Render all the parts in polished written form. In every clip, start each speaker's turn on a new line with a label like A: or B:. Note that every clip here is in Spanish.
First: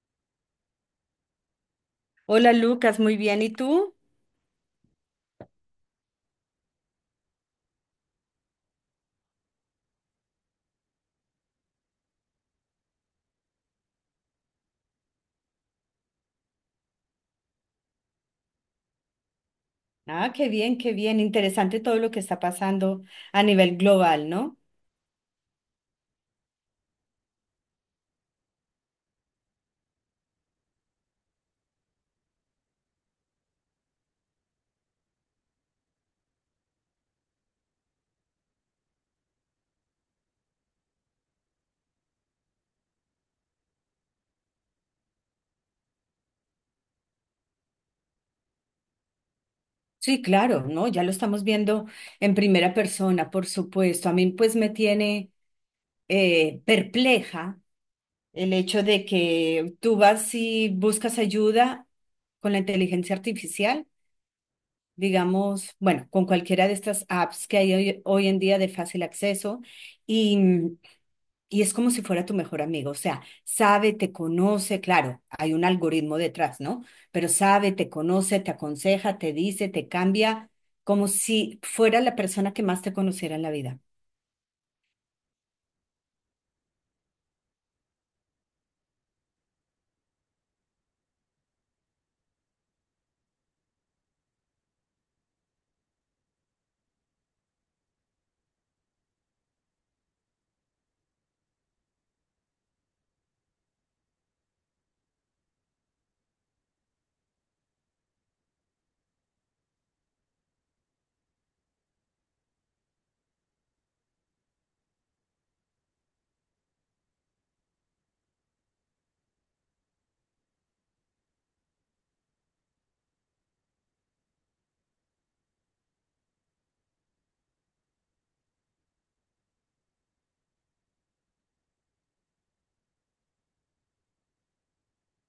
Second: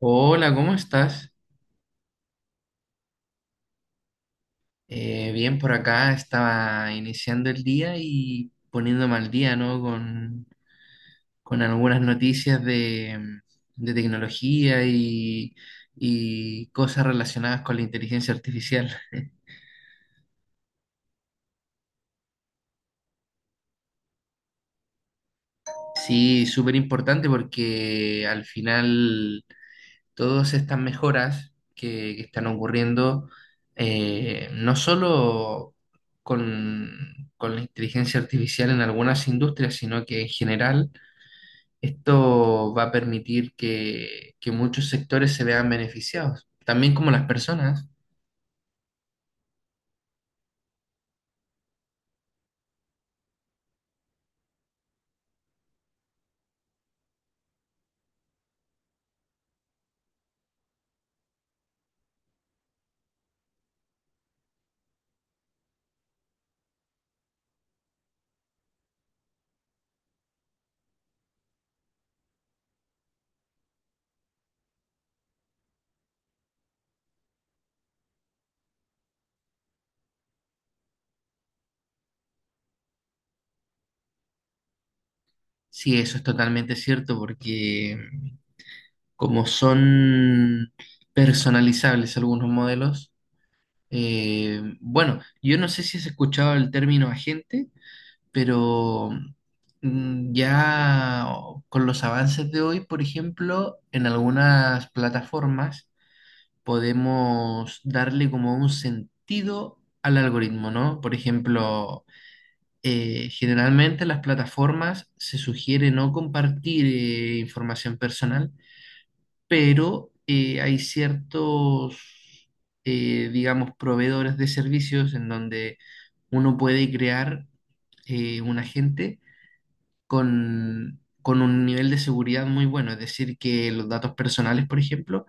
A: Hola, ¿cómo estás?
B: Hola Lucas, muy bien. ¿Y tú?
A: Bien, por acá estaba iniciando el día y poniéndome al día, ¿no? Con algunas noticias de tecnología y cosas relacionadas con la inteligencia artificial.
B: Ah, qué bien, qué bien. Interesante todo lo que está pasando a nivel global, ¿no?
A: Sí, súper importante porque al final todas estas mejoras que están ocurriendo, no solo con la inteligencia artificial en algunas industrias, sino que en general esto va a permitir que muchos sectores se vean beneficiados, también como las personas.
B: Sí, claro, ¿no? Ya lo estamos viendo en primera persona, por supuesto. A mí pues me tiene perpleja el hecho de que tú vas y buscas ayuda con la inteligencia artificial, digamos, bueno, con cualquiera de estas apps que hay hoy en día de fácil acceso y. Y es como si fuera tu mejor amigo, o sea, sabe, te conoce, claro, hay un algoritmo detrás, ¿no? Pero sabe, te conoce, te aconseja, te dice, te cambia, como si fuera la persona que más te conociera en la vida.
A: Sí, eso es totalmente cierto, porque, como son personalizables algunos modelos, bueno, yo no sé si has escuchado el término agente. Pero, ya con los avances de hoy, por ejemplo, en algunas plataformas podemos darle como un sentido al algoritmo, ¿no? Por ejemplo, generalmente las plataformas se sugiere no compartir información personal, pero hay ciertos, digamos, proveedores de servicios en donde uno puede crear un agente con un nivel de seguridad muy bueno. Es decir, que los datos personales, por ejemplo,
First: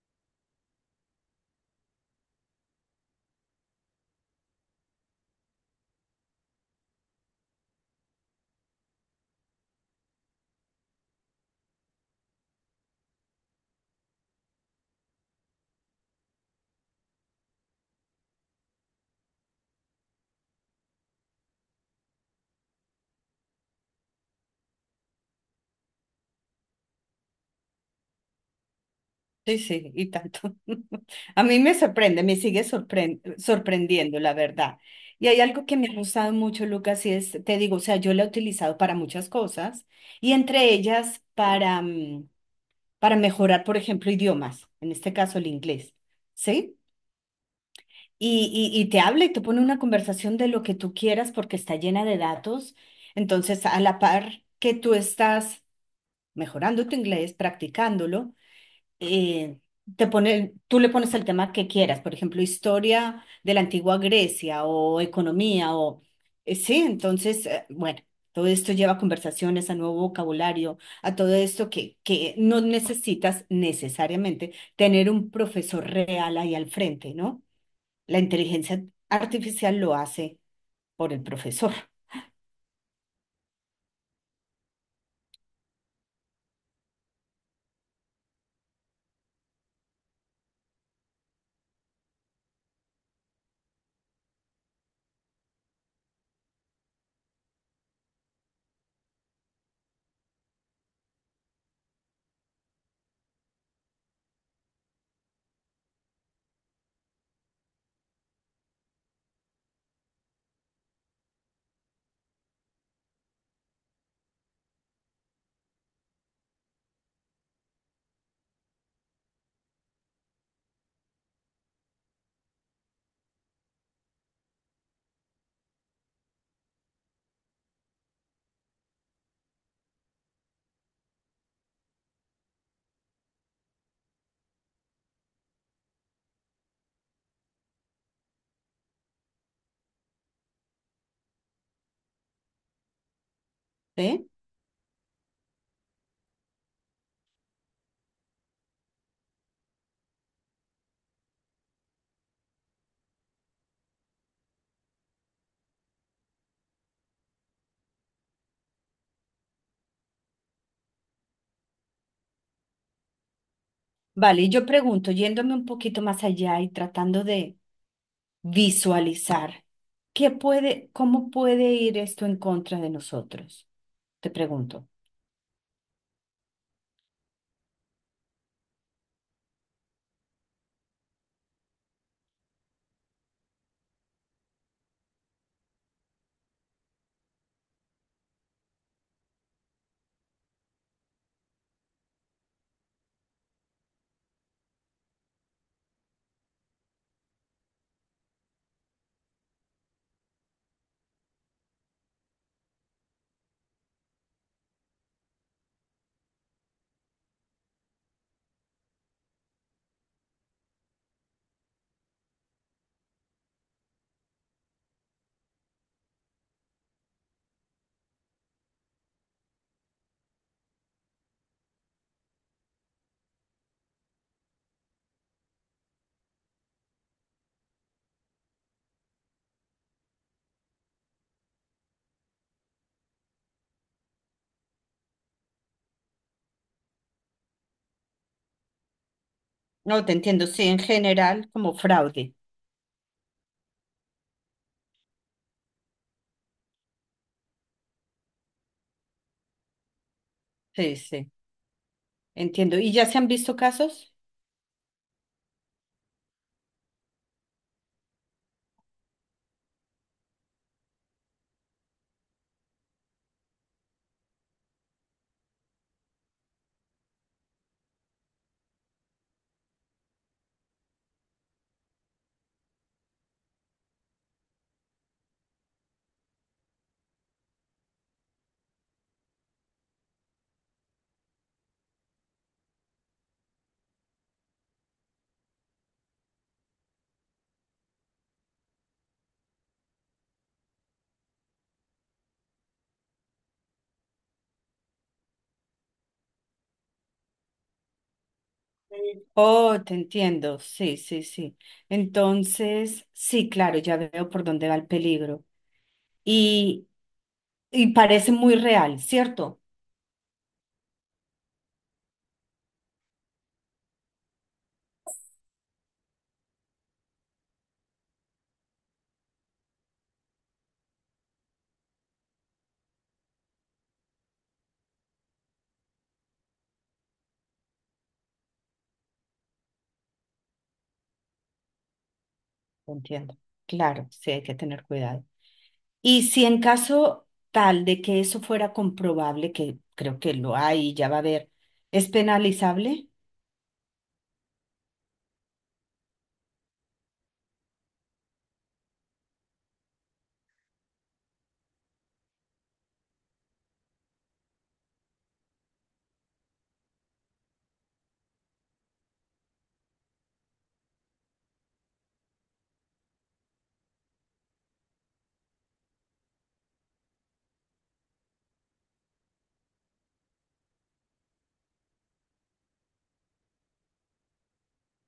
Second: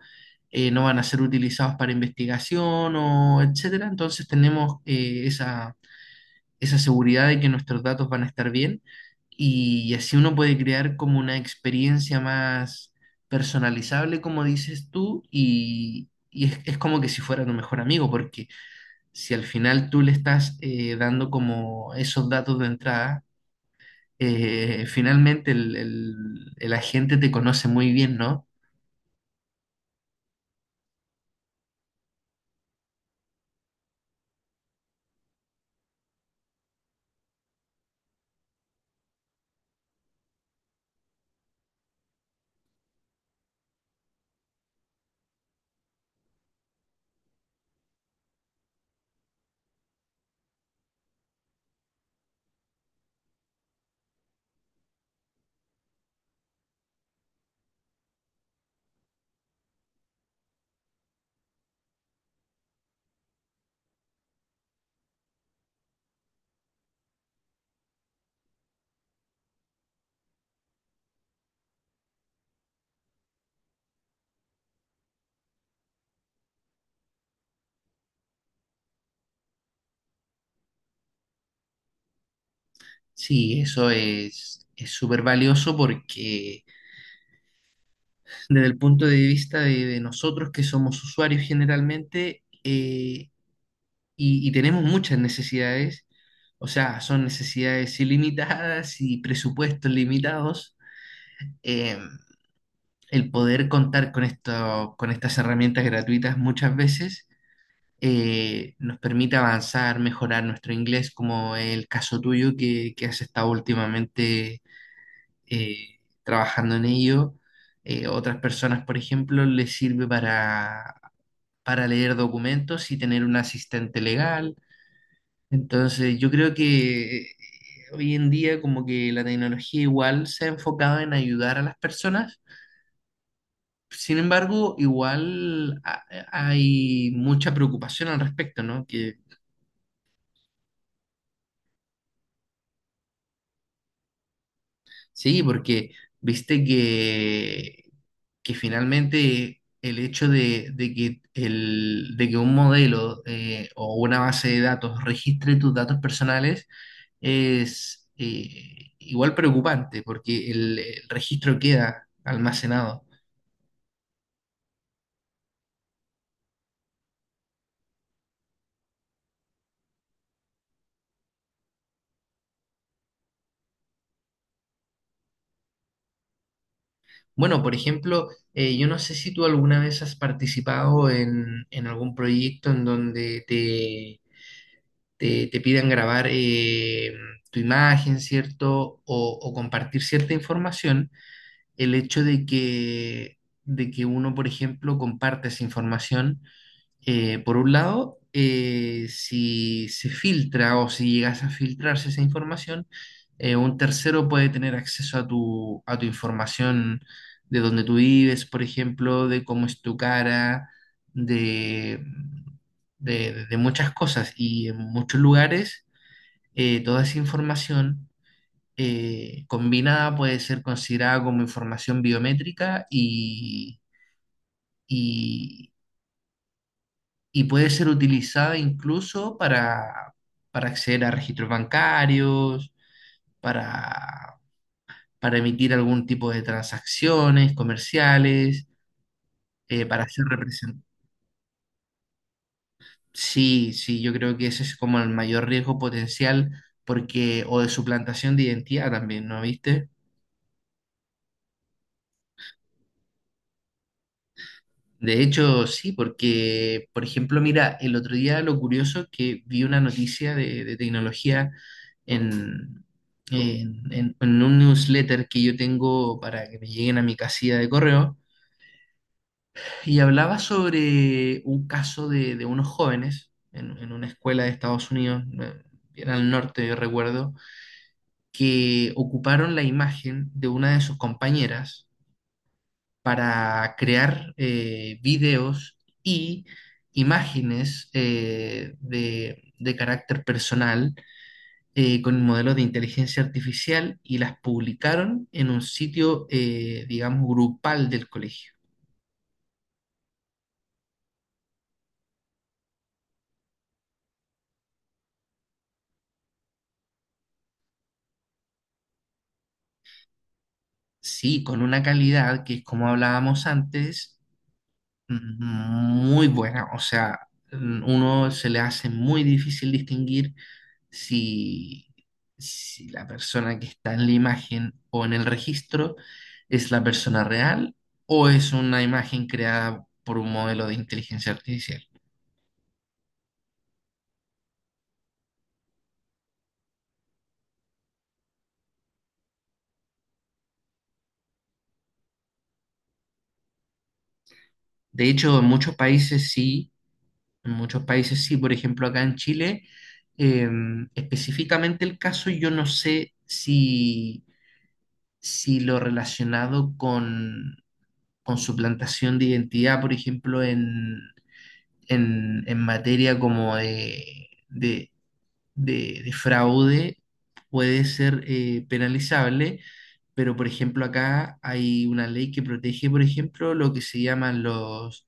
A: no van a ser utilizados para investigación o etcétera. Entonces tenemos, esa seguridad de que nuestros datos van a estar bien y así uno puede crear como una experiencia más personalizable, como dices tú, y, es como que si fuera tu mejor amigo, porque si al final tú le estás, dando como esos datos de entrada, finalmente el agente te conoce muy bien, ¿no?
B: Sí, sí, y tanto. A mí me sorprende, me sorprendiendo, la verdad. Y hay algo que me ha gustado mucho, Lucas, y es, te digo, o sea, yo la he utilizado para muchas cosas y entre ellas para, para mejorar, por ejemplo, idiomas, en este caso el inglés, ¿sí? Y te habla y te pone una conversación de lo que tú quieras porque está llena de datos. Entonces, a la par que tú estás mejorando tu inglés, practicándolo, eh, te pone, tú le pones el tema que quieras, por ejemplo, historia de la antigua Grecia o economía o... sí, entonces, bueno. Todo esto lleva a conversaciones, a nuevo vocabulario, a todo esto que no necesitas necesariamente tener un profesor real ahí al frente, ¿no? La inteligencia artificial lo hace por el profesor,
A: Sí, eso es súper valioso porque desde el punto de vista de nosotros que somos usuarios generalmente, y tenemos muchas necesidades, o sea, son necesidades ilimitadas y presupuestos limitados, eh, el poder contar con esto, con estas herramientas gratuitas muchas veces nos permite avanzar, mejorar nuestro inglés, como el caso tuyo que has estado últimamente, eh, trabajando en ello. Otras personas, por ejemplo, les sirve para leer documentos y tener un asistente legal. Entonces, yo creo que, hoy en día como que la tecnología igual se ha enfocado en ayudar a las personas. Sin embargo, igual hay mucha preocupación al respecto, ¿no? Que...
B: ¿sí?
A: Sí, porque viste que finalmente el hecho de que, de que un modelo, o una base de datos registre tus datos personales es, igual preocupante porque el registro queda almacenado.
B: Vale, y yo pregunto, yéndome un poquito más allá y tratando de visualizar, ¿qué puede, cómo puede ir esto en contra de nosotros? Te pregunto.
A: Bueno, por ejemplo, yo no sé si tú alguna vez has participado en algún proyecto en donde te pidan grabar, tu imagen, ¿cierto? O compartir cierta información, el hecho de que uno, por ejemplo, comparte esa información, por un lado, si se filtra o si llegas a filtrarse esa información, un tercero puede tener acceso a tu información de dónde tú vives, por ejemplo, de cómo es tu cara, de, de muchas cosas. Y en muchos lugares, toda esa información, combinada puede ser considerada como información biométrica y puede ser utilizada incluso para acceder a registros bancarios, para, para emitir algún tipo de transacciones comerciales,
B: No,
A: para
B: te
A: ser
B: entiendo, sí, en
A: representados.
B: general, como fraude.
A: Sí, sí, yo creo que ese es como el mayor riesgo potencial porque, o de suplantación de identidad también, ¿no viste?
B: Sí, sí, entiendo. ¿Y ya se han visto casos?
A: De hecho, sí, porque, por ejemplo, mira, el otro día lo curioso que vi una noticia de tecnología en, en un newsletter que yo tengo para que me lleguen a mi casilla de correo, y hablaba sobre un caso de unos jóvenes en una escuela de Estados Unidos, bien al norte, yo recuerdo, que ocuparon la imagen de una de sus compañeras para crear, videos y imágenes, de carácter personal, con modelos de inteligencia artificial y las publicaron en un sitio, digamos, grupal del colegio.
B: Oh, te entiendo, sí, sí, sí. Entonces, sí, claro, ya veo por dónde va el peligro. Y, y parece muy real, ¿cierto?
A: Sí, con una calidad que es como hablábamos antes, mm, muy buena, o sea, mm, uno se le hace muy difícil distinguir si, si la persona que está en la imagen o en el registro es la persona real o es una imagen creada por un modelo de inteligencia artificial.
B: Entiendo. Claro, sí hay que tener cuidado. Y si en caso tal de que eso fuera comprobable, que creo que lo hay y ya va a haber, ¿es penalizable?
A: De hecho, en muchos países sí, en muchos países sí, por ejemplo, acá en Chile, eh, específicamente el caso, yo no sé si, si lo relacionado con su plantación de identidad, por ejemplo, en materia como de de fraude, puede ser, penalizable, pero por ejemplo acá hay una ley que protege, por ejemplo, lo que se llaman los,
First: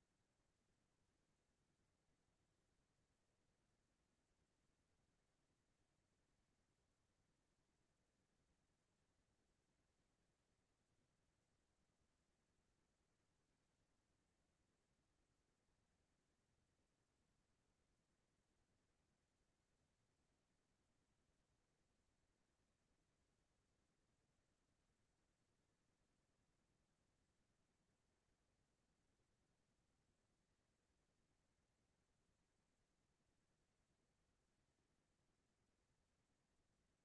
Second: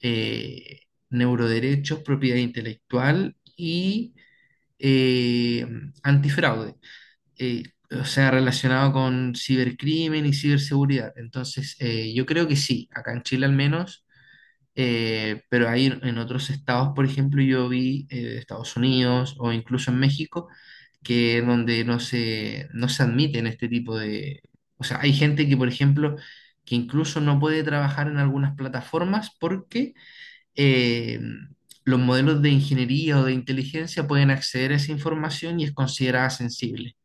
A: eh, neuroderechos, propiedad intelectual y, eh, antifraude. Eh, o sea, relacionado con cibercrimen y ciberseguridad. Entonces, yo creo que sí, acá en Chile al menos, pero ahí en otros estados, por ejemplo, yo vi, Estados Unidos o incluso en México, que donde no se admiten este tipo de... O sea, hay gente que, por ejemplo, que incluso no puede trabajar en algunas plataformas porque, eh, los modelos de ingeniería o de inteligencia pueden acceder a esa información y es considerada sensible.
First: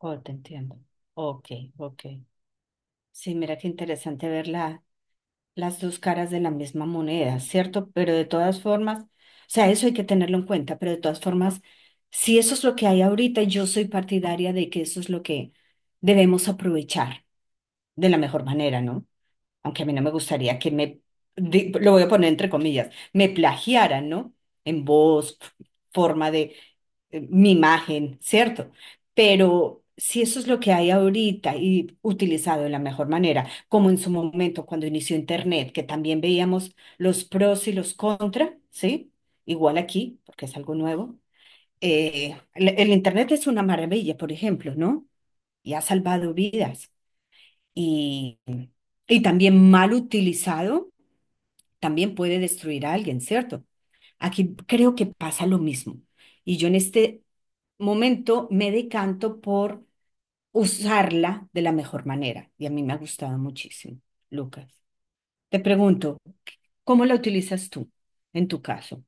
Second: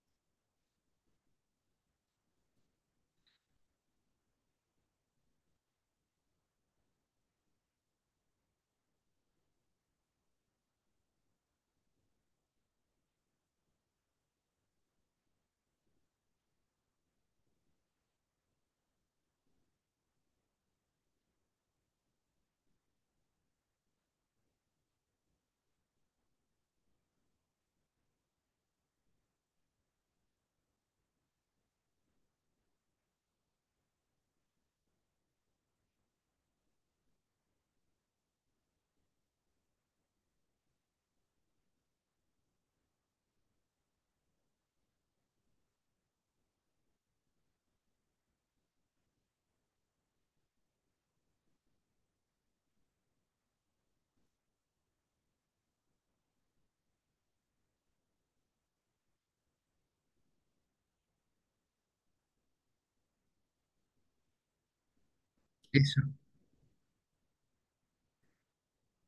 B: Oh, te entiendo. Ok, ok. Sí, mira qué interesante ver la, las dos caras de la misma moneda, ¿cierto? Pero de todas formas, o sea, eso hay que tenerlo en cuenta, pero de todas formas, si eso es lo que hay ahorita, yo soy partidaria de que eso es lo que debemos aprovechar de la mejor manera, ¿no? Aunque a mí no me gustaría que me, di- lo voy a poner entre comillas, me plagiaran, ¿no? En voz, f- forma de mi imagen, ¿cierto? Pero si eso es lo que hay ahorita y utilizado de la mejor manera, como en su momento cuando inició Internet, que también veíamos los pros y los contra, ¿sí? Igual aquí, porque es algo nuevo. El Internet es una maravilla, por ejemplo, ¿no? Y ha salvado vidas y, y también mal utilizado, también puede destruir a alguien, ¿cierto? Aquí creo que pasa lo mismo. Y yo en este momento me decanto por usarla de la mejor manera. Y a mí me ha gustado muchísimo, Lucas. Te
A: Eso,
B: pregunto, ¿cómo la utilizas tú en tu caso?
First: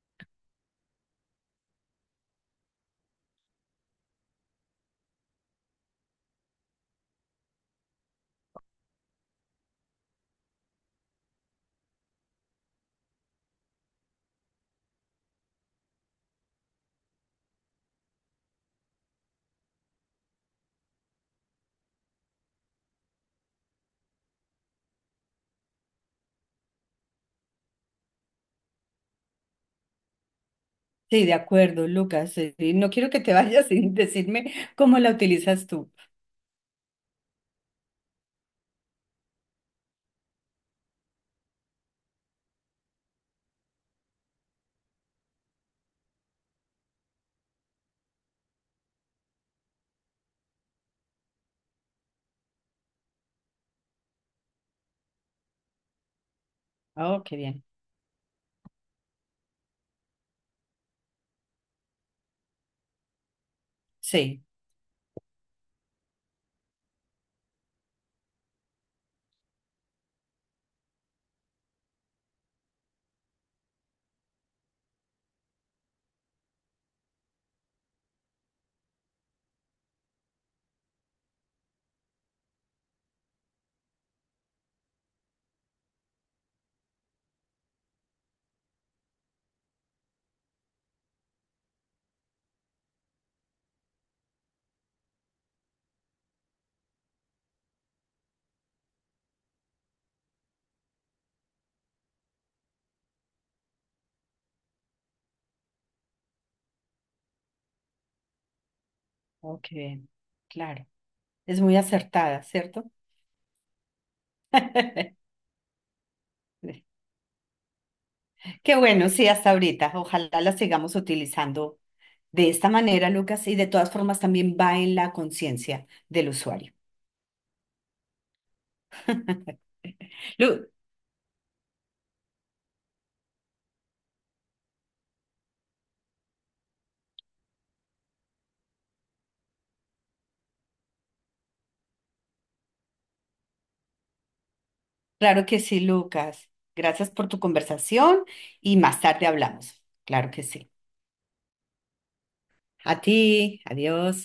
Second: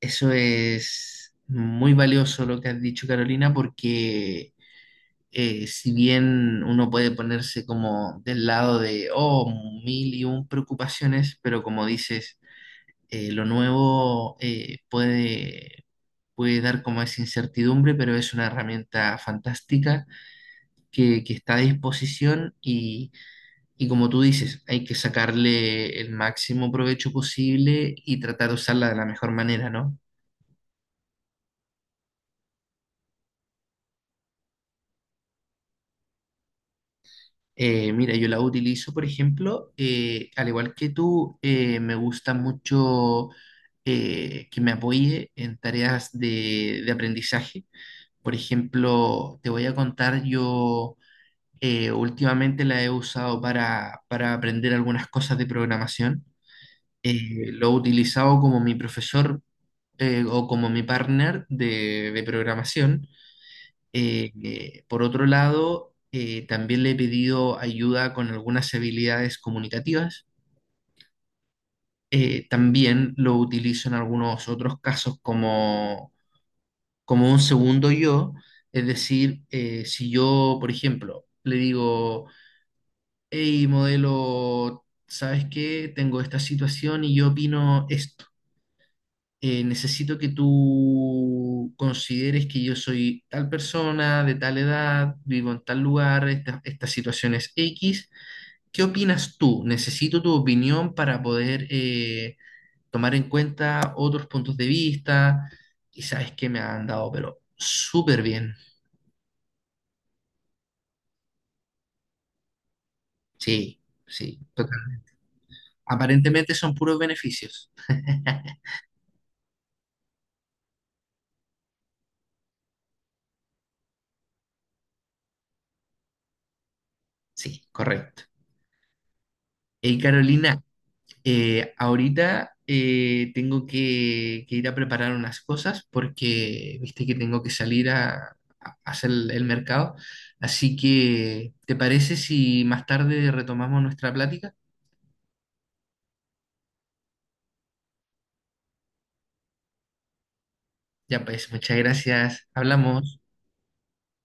A: eso es muy valioso lo que has dicho, Carolina, porque, si bien uno puede ponerse como del lado de, oh, mil y un preocupaciones, pero como dices, lo nuevo, puede dar como esa incertidumbre, pero es una herramienta fantástica que está a disposición y como tú dices, hay que sacarle el máximo provecho posible y tratar de usarla de la mejor manera, ¿no?
B: Sí, de acuerdo, Lucas. No quiero que te vayas sin decirme cómo la utilizas tú.
A: Mira, yo la utilizo, por ejemplo, al igual que tú, me gusta mucho que me apoye en tareas de aprendizaje. Por ejemplo, te voy a contar, yo, últimamente la he usado para aprender algunas cosas de programación.
B: Oh, qué bien.
A: Lo he utilizado como mi profesor, o como mi partner de programación.
B: Sí,
A: Por otro lado, también le he pedido ayuda con algunas habilidades comunicativas. También lo utilizo en algunos otros casos como, como un segundo yo. Es decir, si yo, por ejemplo, le digo, hey, modelo, ¿sabes qué? Tengo esta situación y yo opino esto, necesito que tú consideres que yo soy tal persona, de tal edad, vivo en tal lugar, esta situación es X. ¿Qué opinas tú? Necesito tu opinión para poder, tomar en cuenta otros puntos de vista. Y sabes que me han dado, pero súper bien.
B: oh, qué bien. Claro. Es muy acertada, ¿cierto?
A: Sí, sí, total. Aparentemente son puros beneficios.
B: Qué bueno, sí, hasta ahorita. Ojalá la sigamos utilizando de esta manera, Lucas, y de todas formas también va en la conciencia del usuario.
A: Sí, correcto. Hey, Carolina.
B: Lu-
A: Ahorita, tengo que ir a preparar unas cosas porque viste que tengo que salir a hacer el mercado. Así que, ¿te parece si más tarde retomamos nuestra plática?
B: claro que sí, Lucas. Gracias por tu conversación y más tarde hablamos. Claro que sí.
A: Ya pues, muchas gracias.
B: A
A: Hablamos.
B: ti, adiós.